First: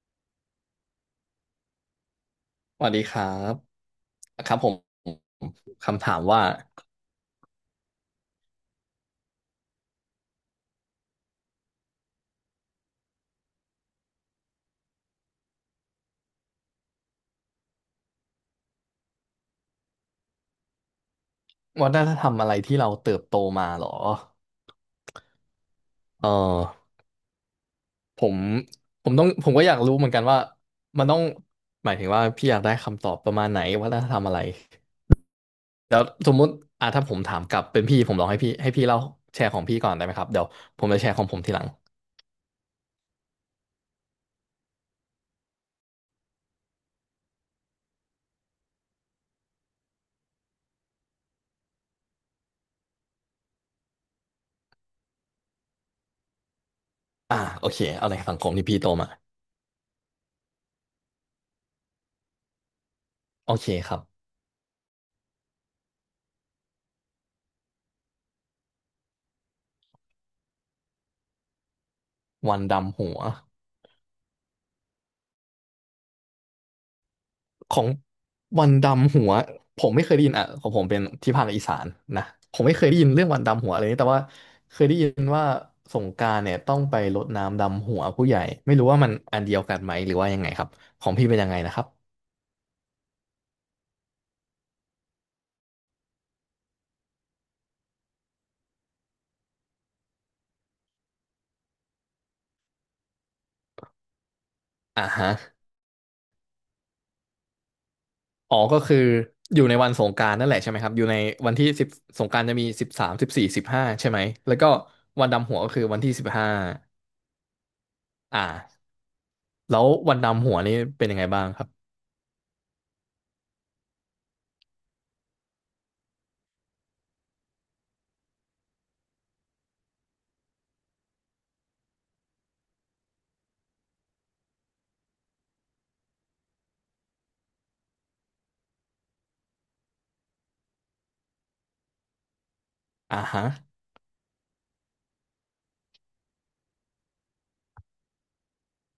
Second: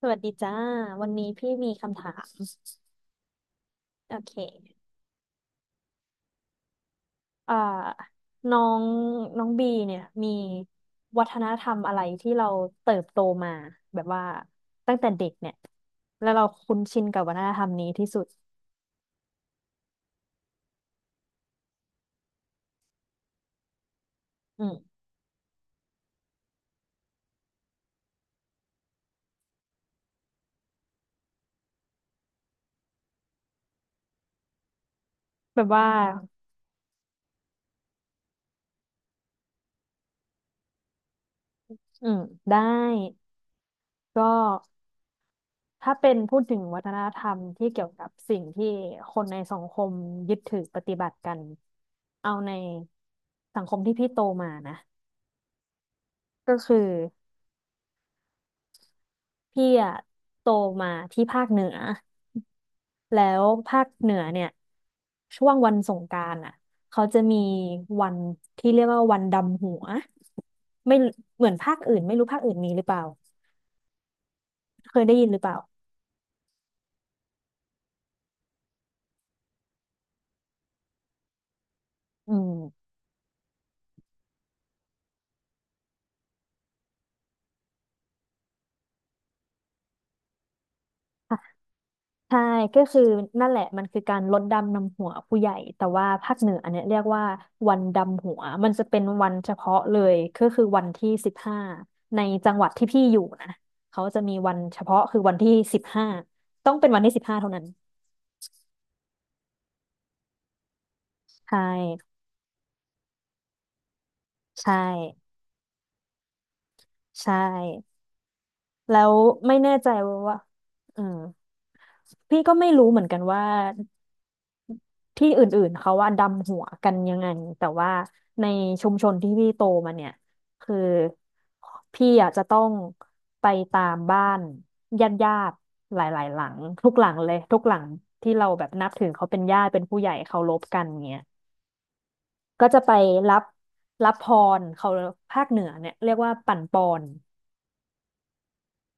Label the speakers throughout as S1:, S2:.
S1: สวัสดีจ้าวันนี้พี่มีคำถาม
S2: สวัสดีครับ
S1: โอเค
S2: ครับผมคำถามว่า
S1: อ่าน้องน้องบีเนี่ยมีวัฒนธรรมอะไรที่เราเติบโตมาแบบว่าตั้งแต่เด็กเนี่ยแล้วเราคุ้นชินกับวัฒนธรรมนี้ที่สุด
S2: วัฒนธรรมอะไรที่เราเติบโตมาหรอ
S1: อืม
S2: เออผมผมก็อยากรู้เหมือนกันว่ามันต้องหมายถึงว่าพี่อยากได้คำตอบประมาณไหนวัฒนธรรมอะไร
S1: แบบว่า
S2: แล้วสมมุติอ่ะถ้าผมถามกลับเป็นพี่ผมลองให้พี่เล่าแชร์ของพี่ก่อนได้ไหมครับเดี๋ยวผมจะแชร์ของผมทีหลัง
S1: อืมได้ก็ถ้าเป็นพูดถึงวัฒนธรรมที่เกี่ยวกับสิ่งที่คนในสังคมยึดถือปฏิบัติกันเอาในสังคมที่พี่โตมานะก็คือ
S2: อ่าโอเคเอาในสังคมที่พี่โตมา
S1: พี่อะโตมาที่ภาคเหนือแล้ว
S2: โอเค
S1: ภาค
S2: ครั
S1: เหนือ
S2: บ
S1: เนี่ยช่วงวันสงกรานต์อ่ะเขาจะมีวันที่เรียกว่าวันดำหัวไม่เหมือนภาคอื่นไม่รู้ภาคอื่
S2: วั
S1: น
S2: น
S1: มีหรือเป
S2: ดำ
S1: ล่า
S2: หัว
S1: เคยได้ยินหรือเปล่า
S2: ของวันดำหัวผมไม่เคยได้ยินอ่ะของผมเป็นที่ภาคอีสานนะ
S1: อื
S2: ผมไม่เค
S1: ม
S2: ยได้ยินเรื่องวันดำหัวอะไรนี้แต่ว่าเคยได้ยินว่าสงกรานต์เนี่ยต้องไปรดน้ำดำหัวผู้ใหญ่ไม่รู้ว่ามันอันเดียวกันไหมหรือว่ายังไงครับของพี่เป็นยังไงนะครับ
S1: ใช่ก็คือนั่นแหละมันคือการลดดำนำหัวผู้ใหญ่แต่ว่าภาคเหนืออันเนี้ยเรียกว่าวันดำหัวมันจะเป็นวันเฉพาะเลยก็คือวันที่สิบห้าในจังหวัดที่พี่อยู่นะเขาจะมีวันเฉพาะ
S2: อ่า
S1: คือ
S2: ฮะ
S1: วันที่สิบห้าต้องเป็นวันที่สิบห้าเท่านั้น
S2: อ๋อก็คืออยู่ในวันสงกรานต์นั่นแหละใช่ไหมครับอยู่ในวัน
S1: ใช่
S2: ที่สิบสงกรานต์จะมีสิบสาม14สิบห้าใช่ไหมแล้วก็
S1: ใช่
S2: วันดำหัวก็คือวันที่สิบห้า
S1: ใช่
S2: อ่า
S1: แล้วไม่แน่
S2: แล้ว
S1: ใจ
S2: วัน
S1: ว่า
S2: ดำหัวนี่
S1: เออ
S2: เป็นยังไงบ้างครับ
S1: พี่ก็ไม่รู้เหมือนกันว่า ที่อื่นๆเขาว่าดำหัวกันยังไงแต่ว่าในชุมชนที่พี่โตมาเนี่ยคือพี่อ่ะจะต้องไปตามบ้านญาติญาติหลายๆหลังทุกหลังเลยทุกหลังที่เราแบบนับถือเขาเป็นญาติเป็นผู้ใหญ่เคารพกันเนี่ยก็จะไป
S2: อ่า
S1: รั
S2: ฮะ
S1: บรับพรเขาภาคเหนือเนี่ยเรียกว่าปั่นปอน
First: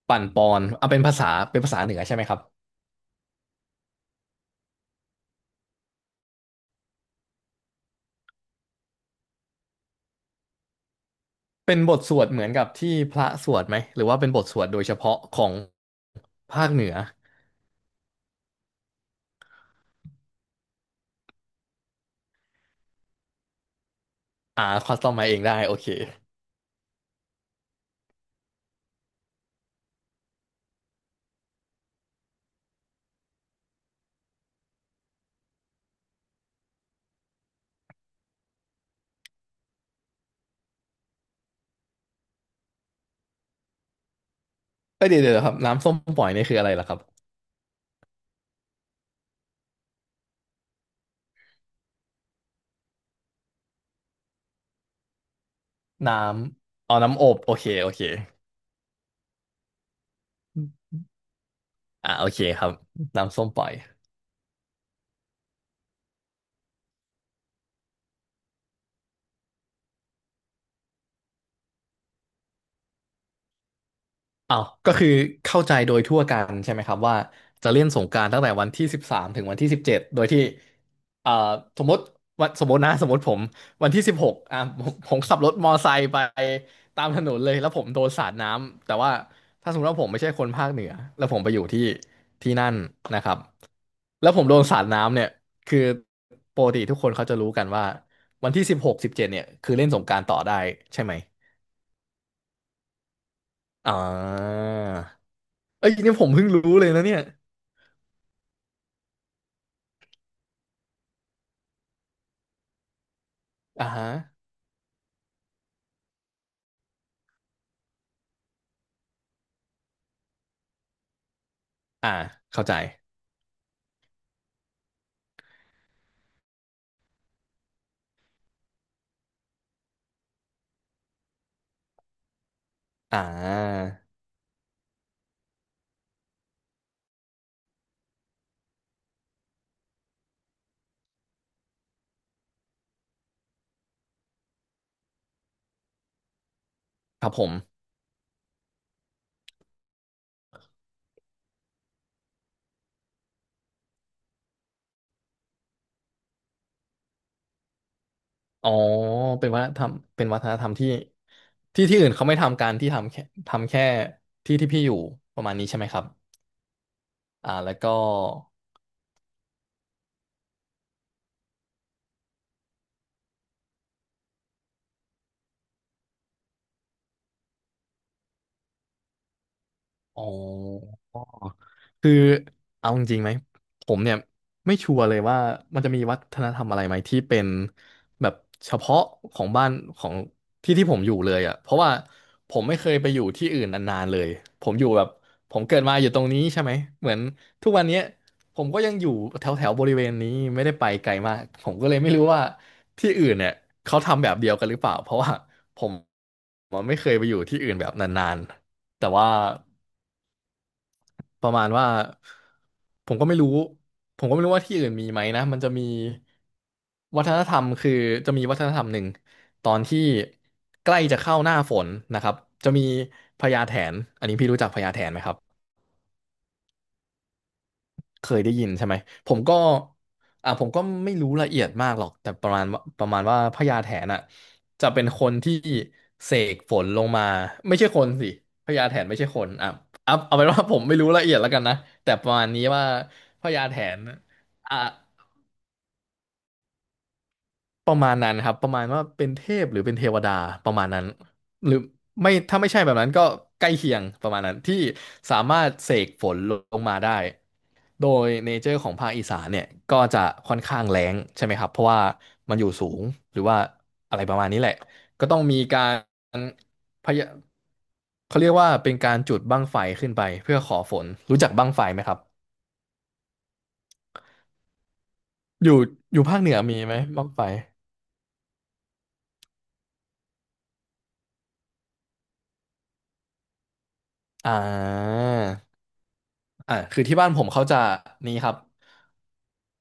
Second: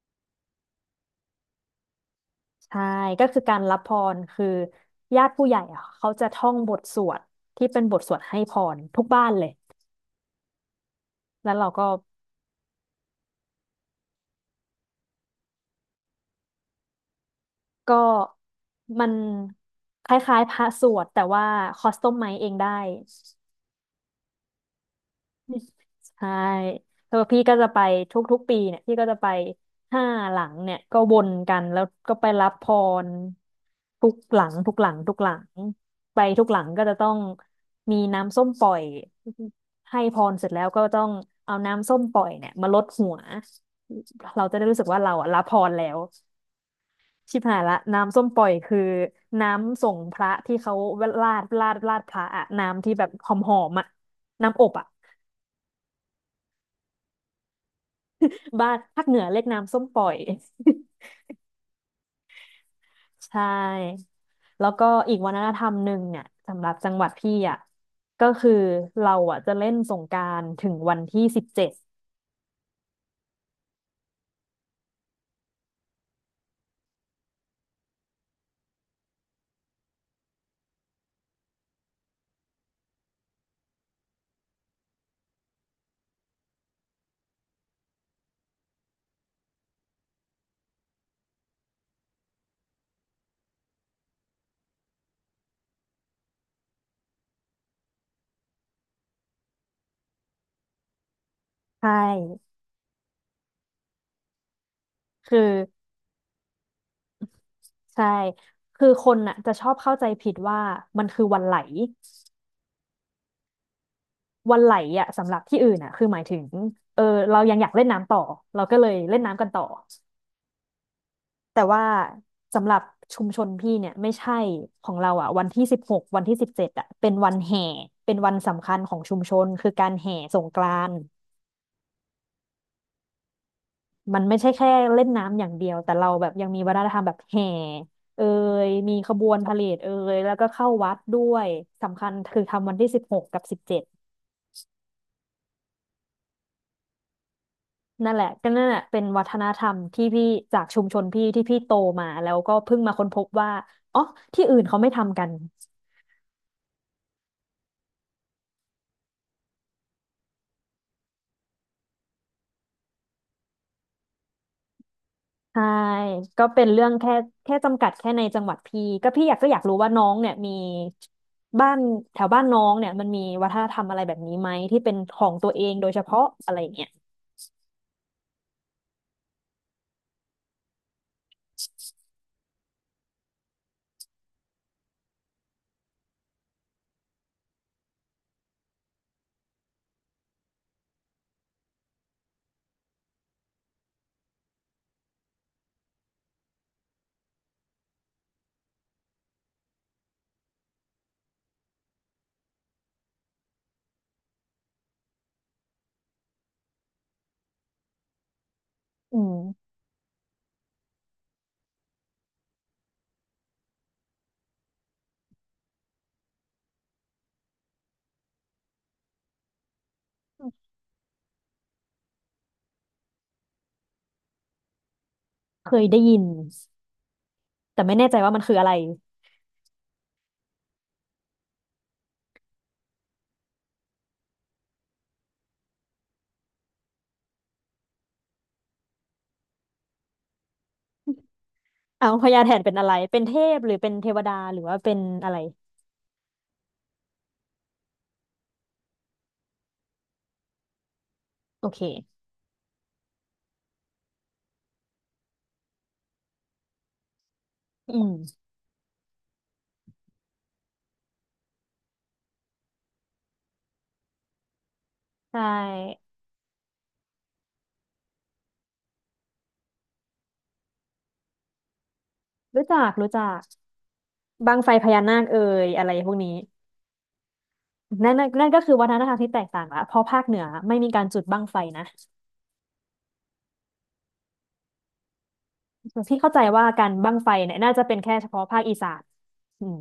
S2: ปั่นปอนเอาเป็นภาษาเป็นภาษาเหนือใช่ไหมครับ
S1: ใช่ก็คือการรับพรคือญาติผู้ใหญ่อะเขาจะท่องบทสวดที่เป็นบทสวดให้พรทุกบ้านเลยแล้วเรา
S2: เป็น
S1: ก็
S2: บทสวดเหมือนกับที่พระสวดไหมหรือว่าเป็นบทสวดโดยเฉพาะของภาคเหนือ
S1: ก็มันคล้ายๆพระสวดแต่ว่าคอสตอมไมซ์เองได้
S2: อ่าคัสตอมมาเองได้โอเค
S1: ใช่แล้วพี่ก็จะไปทุกๆปีเนี่ยพี่ก็จะไป5 หลังเนี่ยก็วนกันแล้วก็ไปรับพรทุกหลังทุกหลังทุกหลังไปทุกหลังก็จะต้องมีน้ำส้มปล่อยให้พรเสร็จแล้วก็ต้องเอาน้ำส้มปล่อยเนี่ยมาลดหัวเราจะได้รู้สึกว่า
S2: เอ้ย
S1: เรา
S2: เดี๋ยว
S1: อะ
S2: เดี๋ย
S1: รับ
S2: วค
S1: พ
S2: รับ
S1: รแล้
S2: น้ำส้ม
S1: ว
S2: ปล่อยนี่คืออะไรล่ะครับ
S1: ชิบหายละน้ำส้มปล่อยคือน้ำส่งพระที่เขาราดพระอะน้ำที่แบบหอมหอมอะน้ำอบอะ
S2: น้ำเอาน้ำอบโอเคโอเค
S1: บ้านภาคเหนือเรียกน้ำส้มปล่อย
S2: อ่าโอเคครับ
S1: ใช
S2: น้ำส้มปล่อย
S1: ่แล้วก็อีกวัฒนธรรมหนึ่งเนี่ยสำหรับจังหวัดพี่อะก็คือเราอะจะเล่นสงกรานต์ถึงวันที่สิบเจ็ด
S2: อ้าวก็คือเข้าใจโดยทั่วกันใช่ไหมครับว่าจะเล่นสงกรานต์ตั้งแต่วันที่สิบสามถึงวันที่สิบเจ็ดโดยที่เอ่อสมมติวันสมมตินะสมมติผมวันที่สิบหกอ่ะผมขับรถมอไซค์ไปตามถนนเลยแล้วผมโดนสาดน้ำแต่ว่าถ้าสมมติว่าผมไม่ใช่คนภาคเหนือแล้วผมไปอยู่ที่ที่นั่นนะครับแล้วผมโดนสาดน้ำเนี่ยคือปกติทุกคนเขาจะรู้กันว่าวันที่สิบหกสิบเจ็ดเนี่ยคือเล่นสงกรานต์ต่อได้ใช่ไหม
S1: ใช่
S2: อ่า
S1: คือ
S2: เอ้ยเนี่ยผมเพิ่งรู้เลยนะเนี่ย
S1: ใช่คือคนน่ะจะชอบเข้าใจผิดว่ามันคือวันไหล
S2: อ่าฮะ
S1: วันไหลอ่ะสำหรับที่อื่นอ่ะคือหมายถึงเออเรายังอยากเล่นน้ำต่อเราก็เลยเล่นน้ำกันต่อแต่ว่า
S2: อ่า เข้า
S1: สำห
S2: ใจ
S1: รับชุมชนพี่เนี่ยไม่ใช่ของเราอ่ะวันที่ 16 วันที่ 17อ่ะเป็นวันแห่เป็นวันสำคัญของชุมชนคือการแห่สงกรานต์
S2: อ่า
S1: มันไม่ใช่แค่เล่นน้ำอย่างเดียวแต่เราแบบยังมีวัฒนธรรมแบบแห่เอยมีขบวนพาเหรดเอยแล้วก็เข้าวัดด้วยสำคัญคือทำวันที่ 16 กับ 17
S2: ครับผม
S1: นั่นแหละก็นั่นแหละเป็นวัฒนธรรมที่พี่จากชุมชนพี่ที่พี่โตมาแล้วก็เพิ่งมาค้นพบว่าอ๋อที่อื่นเขาไม่ทำกัน
S2: อ๋อ เป็นวัฒนธรรมเป็นวัฒนธรรมที่ ที่ที่อื่นเขาไม่ทำการที่ทำแค่ที่ที่พี่อยู่ ประมาณ
S1: ใช่
S2: นี้ใช่ไหมครับ
S1: ก็เป็นเรื่องแค่
S2: อ่า
S1: แค่
S2: แล้ว
S1: จำกั
S2: ก็
S1: ดแค่ในจังหวัดพี่ก็พี่อยากก็อยากรู้ว่าน้องเนี่ยมีบ้านแถวบ้านน้องเนี่ยมันมีวัฒนธรรมอะไรแบบนี้ไหมที่เป็นของตัวเองโดยเฉพาะอะไรอย่างเงี้ย
S2: อ๋อ คือเอาจริงๆไหมผมเนี่ยไม่ชัวร์เลยว่ามันจะมีวัฒนธรรมอะไรไหมที่เป็นแบบเฉพาะของบ้านของที่ที่ผมอยู่เลยอ่ะเพราะว่าผมไม่เคยไปอยู่ที่อื่นนานๆเลยผมอยู่แบบผมเกิดมาอยู่ตรงนี้ใช่ไหมเหมือนทุกวันเนี้ยผมก็ยังอยู่แถวแถวบริเวณนี้ไม่ได้ไปไกลมากผมก็เลยไม่รู้ว่าที่อื่นเนี่ยเขาทำแบบเดียวกันหรือเปล่าเพราะว่าผมผมไม่เคยไปอยู่ที่อื่นแบบนานๆแต่
S1: อื
S2: ว่า
S1: ม
S2: ประมาณว่าผมก็ไม่รู้ผมก็ไม่รู้ว่าที่อื่นมีไหมนะมันจะมีวัฒนธรรมคือจะมีวัฒนธรรมหนึ่งตอนที่ใกล้จะเข้าหน้าฝนนะครับจะมีพญาแถนอันนี้พี่รู้จักพญาแถนไหมครับ
S1: เคยได้ยินแต่ไม่แน่ใจ
S2: เค
S1: ว่า
S2: ย
S1: มัน
S2: ได้
S1: คือ
S2: ยิ
S1: อะ
S2: น
S1: ไร
S2: ใช่ไหมผมก็อ่าผมก็ไม่รู้ละเอียดมากหรอกแต่ประมาณว่าพญาแถนอ่ะจะเป็นคนที่เสกฝนลงมาไม่ใช่คนสิพญาแถนไม่ใช่คนอ่ะเอาเป็นว่าผมไม่รู้ละเอียดแล้วกันนะ
S1: เอา
S2: แต่
S1: พ
S2: ประ
S1: ญา
S2: มาณ
S1: แถน
S2: นี้
S1: เป็น
S2: ว่า
S1: อะไรเป็นเท
S2: พ
S1: พ
S2: ญา
S1: หรื
S2: แถ
S1: อเป็น
S2: น
S1: เทวดาหรือ
S2: อ่ะ
S1: ว่าเป็นอะไร
S2: ประมาณนั้นครับประมาณว่าเป็นเทพหรือเป็นเทวดาประมาณนั้น
S1: โอ
S2: หรือ
S1: เค
S2: ไม่ถ้าไม่ใช่แบบนั้นก็ใกล้เคียงประมาณนั้นที่สามารถเสกฝนลงมาได้
S1: อื
S2: โด
S1: ม
S2: ยเนเจอร์ของภาคอีสานเนี่ยก็จะค่อนข้างแล้งใช่ไหมครับเพราะว่ามันอยู่สูงหรือว่าอะไรประมาณนี้แหละก็
S1: ใช
S2: ต้องมีกา
S1: ่
S2: รพยาเขาเรียกว่าเป็นการจุดบั้งไฟขึ้นไปเพื่อขอฝนรู้จักบั้งไฟไหมครับ
S1: รู้จักรู้จักบั้งไฟพญานาคเอ่
S2: อ
S1: ย
S2: ยู่
S1: อะไรพว
S2: อ
S1: ก
S2: ยู่
S1: นี้
S2: ภาคเหนือมีไหมบั้งไฟ
S1: นั่นก็คือวัฒนธรรมที่แตกต่างละเพราะภาคเหนือไม่มีการจุดบั้งไฟนะ
S2: อ่า
S1: พี่เข้าใจว่า
S2: อ่า
S1: การ
S2: คือ
S1: บั้
S2: ที่
S1: ง
S2: บ้า
S1: ไฟ
S2: นผม
S1: เนี่ย
S2: เขา
S1: น่า
S2: จะ
S1: จะเป็นแค่เฉ
S2: นี้
S1: พาะ
S2: ครับ
S1: ภาคอีสานอืม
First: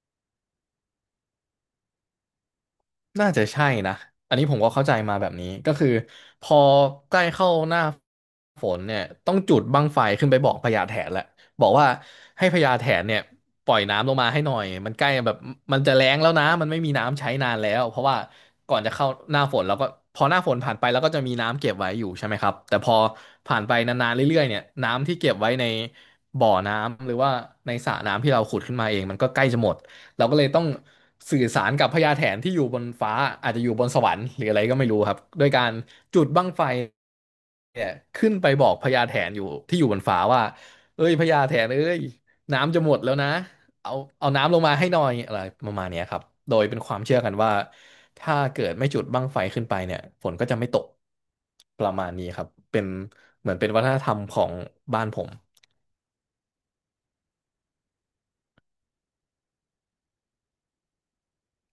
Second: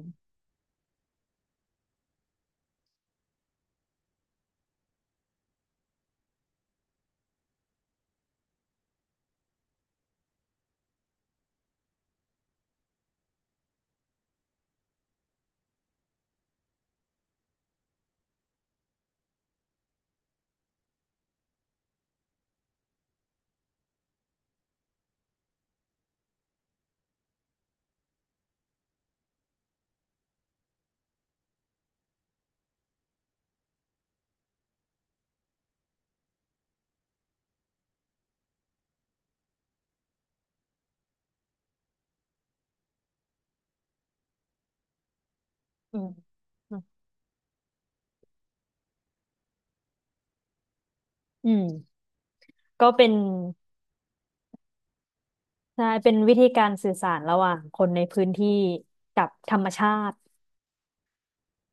S2: น่าจะใช่นะอันนี้ผมก็เข้าใจมาแบบนี้ก็คือพอใกล้เข้าหน้าฝนเนี่ยต้องจุดบั้งไฟขึ้นไปบอกพญาแถนแหละบอกว่าให้พญาแถนเนี่ยปล่อยน้ำลงมาให้หน่อยมันใกล้แบบมันจะแล้งแล้วนะมันไม่มีน้ำใช้นานแล้วเพราะว่าก่อนจะเข้าหน้าฝนแล้วก็พอหน้าฝนผ่านไปแล้วก็จะมีน้ำเก็บไว้อยู่ใช่ไหมครับแต่พอผ่านไปนานๆเรื่อยๆเนี่ยน้ำที่เก็บไว้ในบ่อน้ำหรือว่าในสระน้ำที่เราขุดขึ้นมาเองมันก็ใกล้จะหมด เราก็เลยต้องสื่อสารกับพญาแถนที่อยู่บนฟ้าอาจจะอยู่บนสวรรค์หรืออะไรก็ไม่รู้ครับด้วยการจุดบั้งไฟเนี่ยขึ้นไปบอกพญาแถนอยู่ที่อยู่บนฟ้าว่าเอ้ยพญาแถนเอ้ยน้ำจะหมดแล้วนะเอาเอาน้ำลงมาให้หน่อยอะไรประมาณเนี้ย
S1: อื
S2: ครับ
S1: ม
S2: โดยเป็นความเชื่อกันว่าถ้าเกิดไม่จุดบั้งไฟขึ้นไปเนี่ยฝนก็จะไม่ตก
S1: อืม
S2: ประมาณนี้ครับเป็น
S1: ก็เป็น
S2: เหมือนเป็นวัฒนธรรมของบ้านผม
S1: ใช่เป็นวิธีการสื่อสารระหว่างคนในพื้นที่กับธรรมชาติ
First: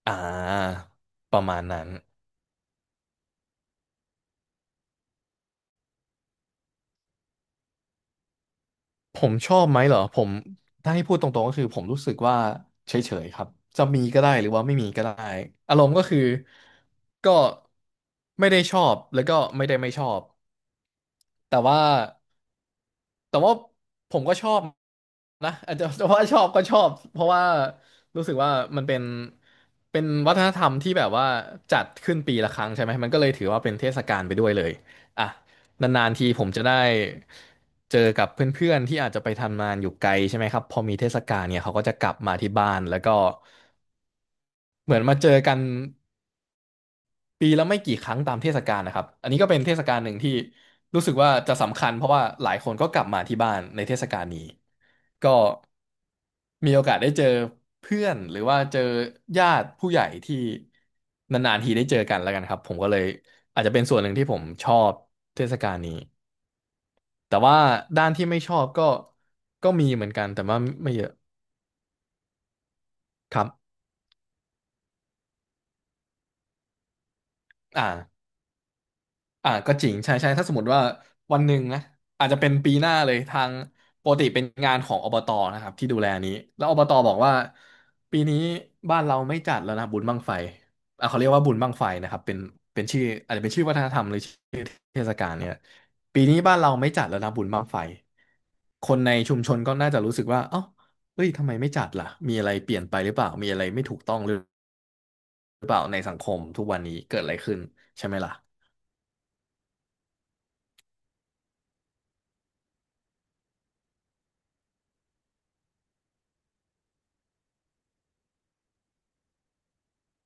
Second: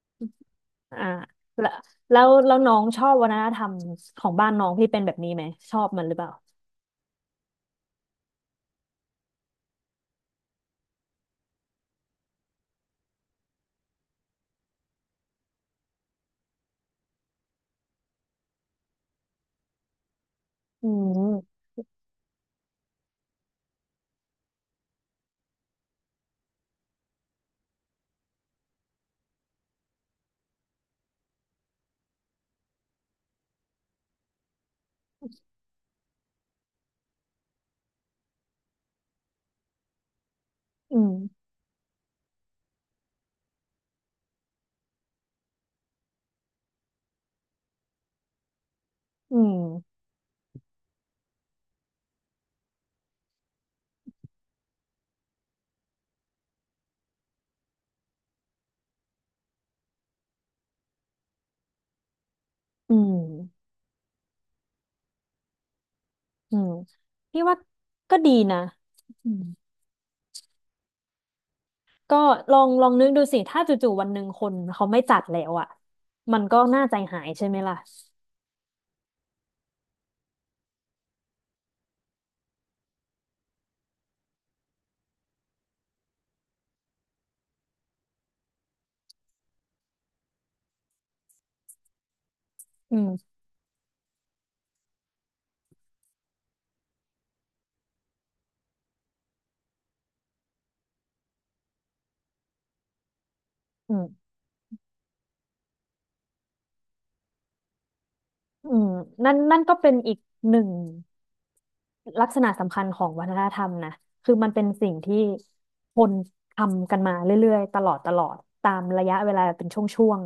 S2: อ่า
S1: อ่า
S2: ประมาณ
S1: แล้ว
S2: นั้น
S1: แล้วน้องชอบวัฒนธรรมของบ้านน้องที่เป็นแบบนี้ไหมชอบมันหรือเปล่า
S2: ผมชอบไหมเหรอผมถ้าให้พูดตรงๆก็คือผมรู้สึกว่าเฉยๆครับจะมีก็ได้หรือว่าไม่มีก็ได้อารมณ์ก็คือก็ไม่ได้ชอบแล้วก็ไม่ได้ไม่ชอบ
S1: อืม
S2: แต่ว่า แต่ว่าผมก็ชอบนะ อาจจะแต่ว่าชอบก็ชอบเพราะว่ารู้สึกว่ามันเป็นวัฒนธรรมที่แบบว่าจัดขึ้นปีละครั้งใช่ไหมมันก็เลยถือว่าเป็นเทศกาลไปด้วยเลยอ่ะนานๆทีผมจะได้เจอกับเพื่อนๆที่อาจจะไปทำงานอยู่ไกลใช่ไหมครับพอมี
S1: อื
S2: เท
S1: ม
S2: ศกาลเนี่ยเขาก็จะกลับมาที่บ้านแล้วก็เหมือนมาเจอกัน ปีละไม่กี่ครั้งตามเทศกาลนะครับ อัน
S1: อื
S2: นี้ก็เป็นเทศกาล
S1: ม
S2: หนึ่งที่รู้สึกว่าจะสำคัญเพราะว่าหลายคนก็กลับมาที่บ้านในเทศกาลนี้ก็มีโอกาสได้เจอเพื่อนหรือว่าเจอญาติผู้ใหญ่ที่นานๆทีได้เจอกันแล้วกันครับผมก็
S1: อื
S2: เลยอาจ
S1: ม
S2: จะเป็นส่วนหนึ่งที่ผมชอบเทศกาลนี้
S1: อืม
S2: แต่
S1: พี่ว่า
S2: ว่าด้าน
S1: ก็
S2: ที่
S1: ดี
S2: ไม่ชอ
S1: นะ
S2: บก็
S1: อืม
S2: ก็มีเหมือนกันแต่ว่าไม่เยอะ
S1: ก็ลองลองนึกดู
S2: ค
S1: สิ
S2: รั
S1: ถ้า
S2: บ
S1: จู่ๆวันหนึ่งคนเขาไม่จัดแล้วอ่ะมันก็น่าใจหายใช่ไหมล่ะ
S2: อ่า อ่าก็จริงใช่ใช่ถ้าสมมติว่าวันหนึ่งนะอาจจะเป็นปีหน้าเลยทางปกติเป็นงานของอบตนะครับที่ดูแลนี้แล้วอบตบอกว่าปีนี้บ้านเราไม่จัดแล้วนะบุญบั้งไฟอ่ะเขาเรียกว่าบุญบั้งไฟนะครับเป็น
S1: อื
S2: ชื่ออา
S1: ม
S2: จจะเป็นชื่อวัฒนธรรมหรือชื่อเทศกาลเนี่ยปีนี้บ้านเราไม่จัดแล้วนะบุญบั้งไฟคนในชุมชนก็น่าจะรู้สึกว่าเอ้าเฮ้ยทำไมไม่จัดล่ะมีอะไรเปลี่ยนไปหรือเปล่ามีอะไรไม่
S1: อื
S2: ถูก
S1: ม
S2: ต้องหรือเปล่าในสังคมทุกวันนี้เกิดอะไรขึ้นใช่ไหมล่ะ
S1: อืมนั่นก็เป็นอีกหนึ่งลักษณะสำคัญของวัฒนธรรมนะคือมันเป็นสิ่งที่คนทำกันมาเรื่อยๆตลอดตลอดตามระยะเวลาเป็นช่วง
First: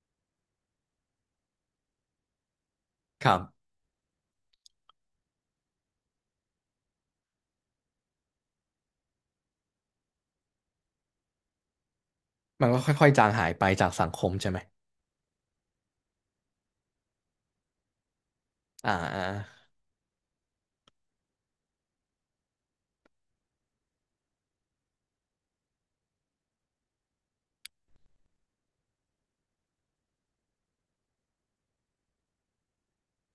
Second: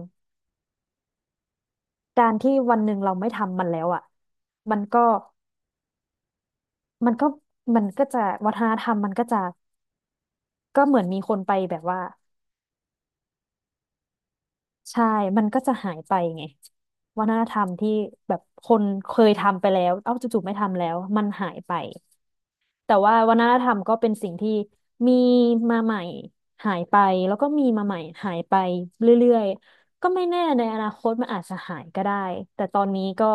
S1: ๆการที่วันหนึ่งเรา
S2: ค
S1: ไม่
S2: รั
S1: ทำมั
S2: บ
S1: นแล้วอ่ะมันก็มันก็มันก็จะวัฒนธรรมมันก็จะก็เหมือนมีคนไปแบบว่า
S2: มันก็ค่อยๆจางหายไปจากสังคมใช่ไหม
S1: ใช่มันก็จะหายไปไงวัฒนธรรมที่แบบคน
S2: อ่า
S1: เค
S2: อ่า
S1: ยทำไปแล้วเอ้าจู่ๆไม่ทำแล้วมันหายไปแต่ว่าวัฒนธรรมก็เป็นสิ่งที่มีมาใหม่หายไปแล้วก็มีมาใหม่หายไปเรื่อยๆก็ไม่แน่ในอนาคตมันอาจจะหายก็ได้แต่ตอนนี้ก็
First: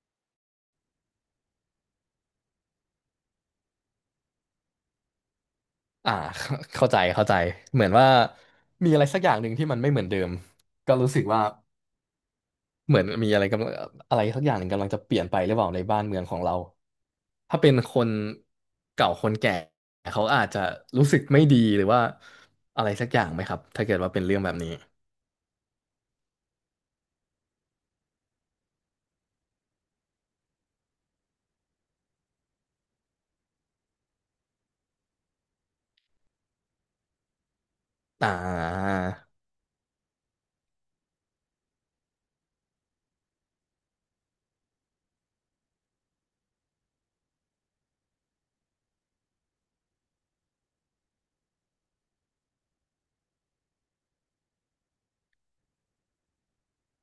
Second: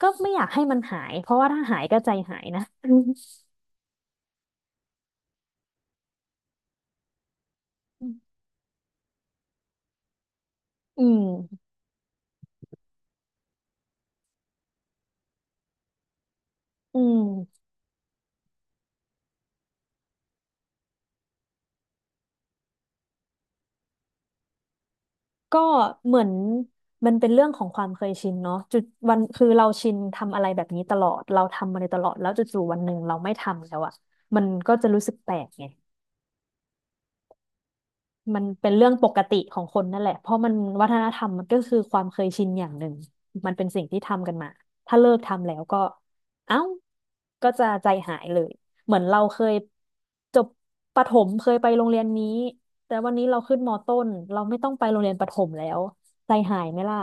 S1: ไม่อยากให้มันหายเพราะว่าถ้าหายก็ใจหายนะ
S2: อ่า เข้าใจเข้าใจเหมือนว่ามีอะไรสักอย่างหนึ่งที่มันไม่เหมือนเดิมก็
S1: อื
S2: รู้สึ
S1: ม
S2: กว่าเหมือนมีอะไรกำลังอะไรสักอย่างหนึ่งกำลังจะเปลี่ยนไปหรือเปล่าในบ้านเมืองของเรา
S1: อื
S2: ถ้า
S1: ม
S2: เป็นคนเก่าคนแก่เขาอาจจะรู้สึกไม่ดีหรือว่าอะไรสักอย่างไหมครับถ้าเกิดว่าเป็นเรื่องแบบนี้
S1: ก็เหมือนมันเป็นเรื่องของความเคยชินเนาะจุดวันคือเราชินทำอะไรแบบนี้ตลอดเราทำมาโดยตลอดแล้วจู่ๆวันหนึ่งเราไม่ทำแล้วอ่ะมันก็จะรู้สึกแปลกไง
S2: อ่
S1: มันเป็นเรื่อง
S2: า
S1: ปกติของคนนั่นแหละเพราะมันวัฒนธรรมมันก็คือความเคยชินอย่างหนึ่งมันเป็นสิ่งที่ทำกันมาถ้าเลิกทำแล้วก็เอ้าก็จะใจหายเลยเหมือนเราเคยจบประถมเคยไปโรงเรียนนี้แต่วันนี้เราขึ้นมต้นเราไม่ต้องไปโรงเรียนประถมแล้วใจหายไหมล่ะ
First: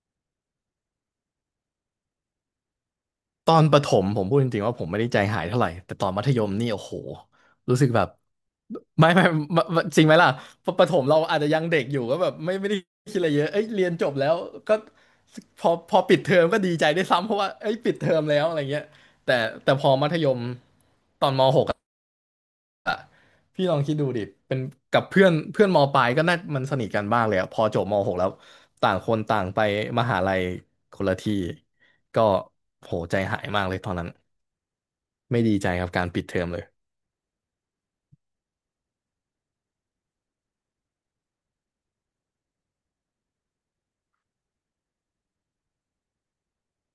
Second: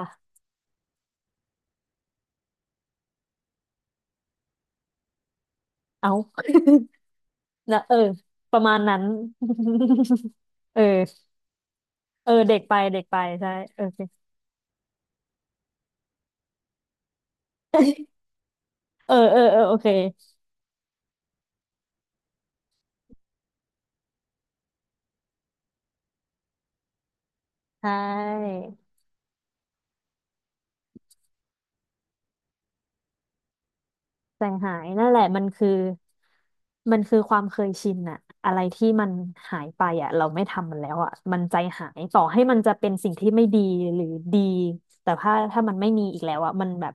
S2: ตอนประถมผมพูดจริงๆว่าผมไม่ได้ใจหายเท่าไหร่แต่ตอน
S1: เอา
S2: มัธยมนี่โอ้โห รู้
S1: นะ
S2: สึก
S1: เออ
S2: แบบ
S1: ประมาณนั้น
S2: ไม่ไม่ไม่จริงไหมล่ะ ป
S1: เอ
S2: ป
S1: อ
S2: ระถมเราอาจจะยังเด็กอยู่ก็แบ
S1: เออ
S2: บไม่
S1: เด็ก
S2: ไม่
S1: ไป
S2: ได้
S1: เด็ก
S2: คิ
S1: ไป
S2: ดอะไรเยอะ
S1: ใช่
S2: เอ้ย
S1: โอ
S2: เรียน
S1: เค
S2: จบแล้วก็พอปิดเทอมก็ดีใจได้วยซ้ำเพราะว่าเอ้ยปิดเทอ มแล้วอะไรเงี้ย
S1: เออ
S2: แต่
S1: เออเออ
S2: แต่
S1: โอ
S2: พ
S1: เค
S2: อมัธยมตอนม .6 อะพี่ลองคิดดูดิเป็นกับเพื่อนเพื่อนมปลายก็น่ามันสนิทกันบ้างเลยอะพอจ
S1: ใช
S2: บม .6 แล้ว
S1: ่
S2: ต่างคนต่างไปมหาลัยคนละที่ก็โหใจหายมากเลยตอนนั้น
S1: แต่งหายนั่นแหละ
S2: ไม่
S1: มัน
S2: ดี
S1: คื
S2: ใจ
S1: อ
S2: กับการปิดเทอมเลย
S1: มันคือความเคยชินอะอะไรที่มันหายไปอะเราไม่ทำมันแล้วอะมันใจหายต่อให้มันจะเป็นสิ่งที่ไม่ดีหรือดีแต่ถ้ามันไม่มีอีกแล้วอะมันแบบ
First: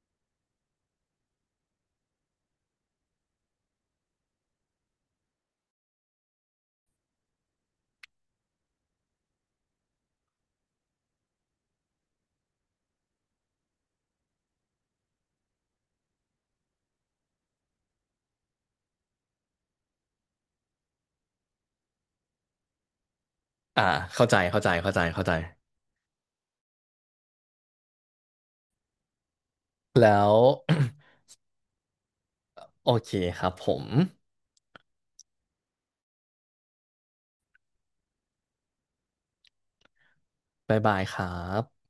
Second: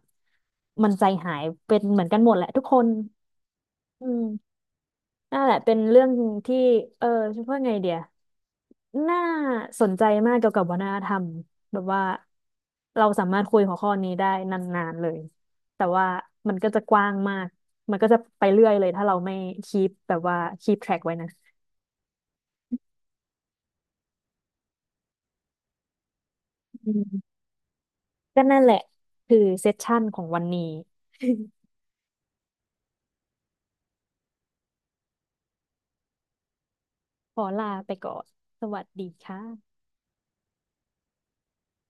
S1: มันใจหายเป็นเหมือนกันหมดแหละทุกคนอืม นั่นแหละเป็นเรื่องที่เออจะพูดไงเดียน่าสนใจมากเกี่ยวกับวัฒนธรรมแบบว่าเราสามารถคุยหัวข้อนี้ได้นานๆเลยแต่ว่ามันก็จะกว้างมากมันก็จะไปเรื่อยเลยถ้าเราไม่คีปแบบว่าคีปแทร็กไว้นะ
S2: อ่าเข้าใจเข้าใจ เข้าใจ เข้าใจ
S1: อืมก็นั่นแหละคือเซสชั่นข
S2: แล้
S1: อง
S2: ว
S1: วันนี้
S2: โอเคครับผม
S1: ขอลาไปก่อนสวัสดีค่ะ
S2: บ๊ายบายครับ